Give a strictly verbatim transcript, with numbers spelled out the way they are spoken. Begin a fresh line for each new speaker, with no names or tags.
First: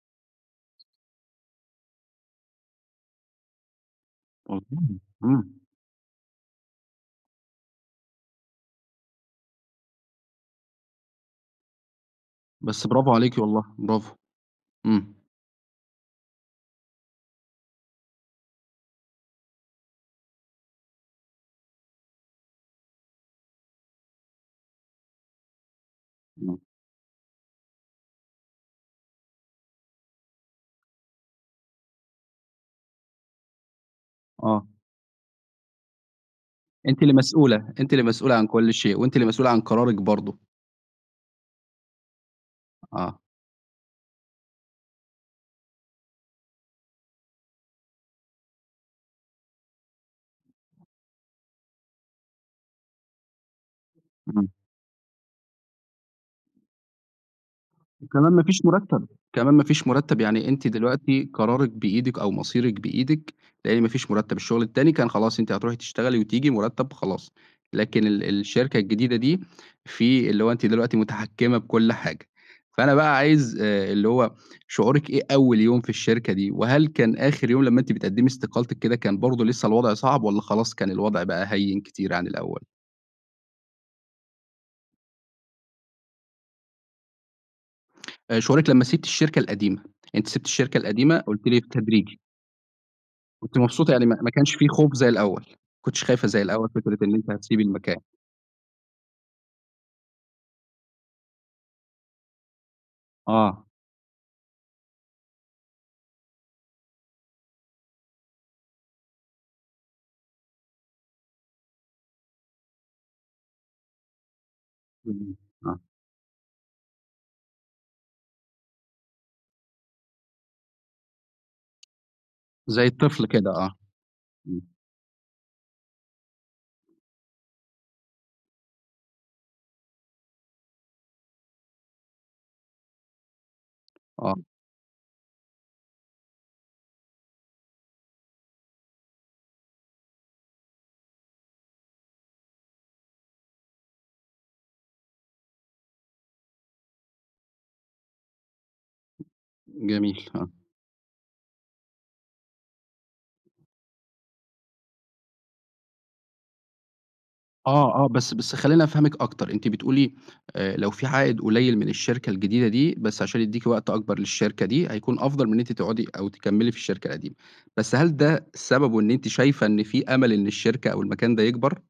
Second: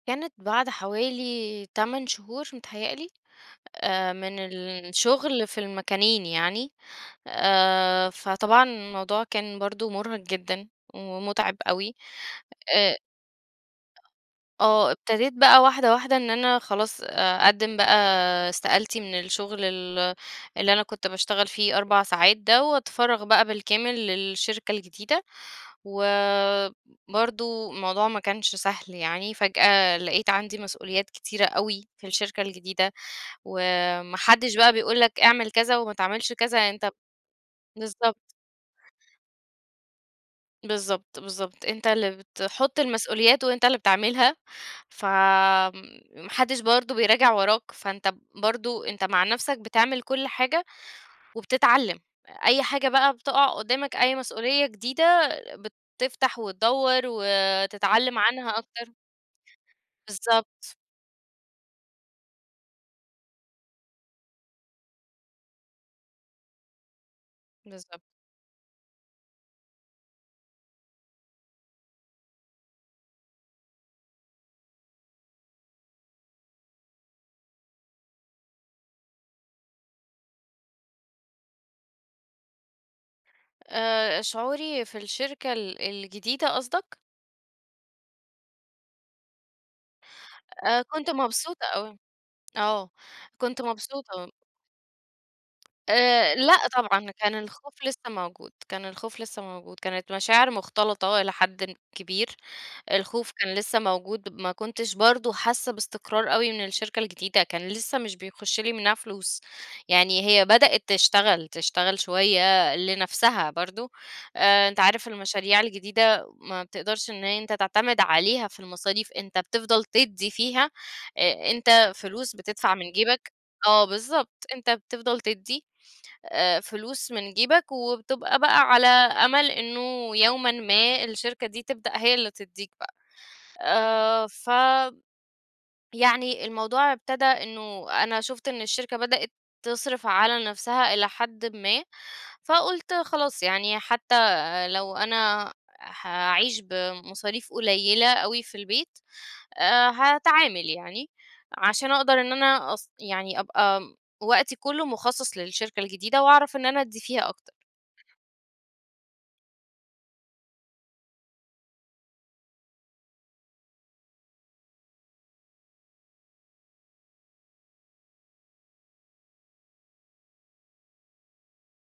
كانت بعد حوالي تَمَن شهور متهيّأ لي، آآ من
اهم،
الشغل في
إمم.
المكانين يعني. آآ فطبعًا الموضوع كان برضه مُرهق جدًا ومُتعِب أوي
بس
آآ
برافو عليكِ والله، برافو.
آه.
إمم.
ابتديت بقى واحدة، واحدة إن أنا خلاص أقدِّم بقى استقالتي من الشغل ال اللي أنا كنت باشتغل فيه أربع ساعات ده وأتفرّغ بقى بالكامل للشركة الجديدة. و
إمم.
برضه الموضوع ما كانش سهل يعني، فجأة لقيت عندي مسؤوليات كتيرة أوي في الشركة الجديدة، وما حدّش
آه.
بقى بيقول لك اعمل كذا وما تعملش كذا، يعني أنت ب
أنتِ اللي مسؤولة أنتِ اللي
بالضبط.
مسؤولة عن كل شيء وأنتِ اللي مسؤولة عن قرارِك برضه.
بالضبط، بالضبط. أنت اللي بتحُط
آه.
المسؤوليات وأنت اللي بتعملها، فم ما حدّش برضه بيراجع وراك، فأنت ب برضه أنت مع نفسك بتعمل كل حاجة وبتتعلّم. أي حاجة بقى بتقع قُدّامك، أي
إمم.
مسؤولية جديدة، بتفتح وتدوَّر وتتعلَم
وكمان ما
عنها
فيش
أكتر.
مُرتَّب، كمان ما فيش مُرتَّب. يعني أنتِ
بالضبط.
دلوقتي قرارِك بإيدِك أو مصيرِك بإيدِك، لإن ما فيش مُرتَّب، الشغل التاني كان خلاص أنتِ هتروحي تشتغلي وتيجي مُرتَّب خلاص،
بالضبط.
لكن ال الشركة الجديدة دي في اللي هو أنتِ دلوقتي متحكِّمة بكل حاجة، فأنا بقى عايز آآ اللي هو شعورِك إيه أول يوم في الشركة دي؟ وهل كان آخِر يوم لمّا أنتِ بتقدّمي استقالتِك كده، كان برضه لسّه الوضع صعب والّا خلاص كان الوضع بقى هيِّن كتير عن الأول؟
آآ شعوري في الشركة ال الجديدة قصدك؟
آآ شعورِك لمّا سِبتِ الشركة القديمة؟ أنتِ سِبتِ الشركة
آآ، كنت
القديمة قُلتِ لي
مبسوطة أوي
بالتدريجي
آه.
كنتِ
كنت
مبسوطة، يعني ما
مبسوطة
ما
م
كانش في خوف زي الأول، ما كنتيش خايفة
آآ
زي
لأ
الأول فكرة
طبعًا.
إن أنتِ
كان
هتسيبي
الخوف
المكان.
لسّه موجود، كان الخوف لسّه موجود. كانت مشاعر مُختلطة إلى حدٍ كبير، الخوف كان
آه.
لسّه موجود، ما كنتش برضه حاسّة باستقرار أوي من الشركة الجديدة، كان لسّه مش بيخُش لي منّها فلوس. يعني هي بدأت تشتغل تشتغل شوية لنفسها برضه. آآ أنت عارف
اهم.
المشاريع
آه.
الجديدة ما بتقدرش إن أنت تعتمد عليها في المصاريف، أنت بتفضل تدّي فيها، أ أنت فلوس بتدفع
زي
من
الطفل
جيبك
كده آه.
آه بالضبط. أنت
إمم.
بتفضل تدّي آآ فلوس من جيبك وبتبقى بقى على أمَل إنه يومًا ما الشركة دي تبدأ هي اللي تدّيك بقى. آآ
آه.
ف يعني الموضوع ابتدى إنه أنا شُفت إن الشركة بدأت تصرف على نفسها إلى حدٍ ما، فقُلت خلاص يعني حتّى لو أنا حاعيش بمصاريف قليِّلة أوي في البيت،
[unintelligible]
آآ
جميل. فع
هاتعامل يعني عشان أقدر إن أنا أص يعني أبقى م وقتي كُلّه مُخصص للشركة الجديدة وأعرف إن أنا أدّي فيها أكتر.
آه، آه. بس بس خلّيني أفهمِك أكتر، أنتِ بتقولي آآ لو في عائِد قليِّل من الشركة الجديدة دي، بس عشان يدّيكِ وقت أكبر للشركة دي، هيكون أفضل من إن أنتِ تقعُدي أو تكمّلي في الشركة القديمة. بس هل ده سببه إن أنتِ شايفة إن في أمَل إن الشركة أو المكان ده يكبر؟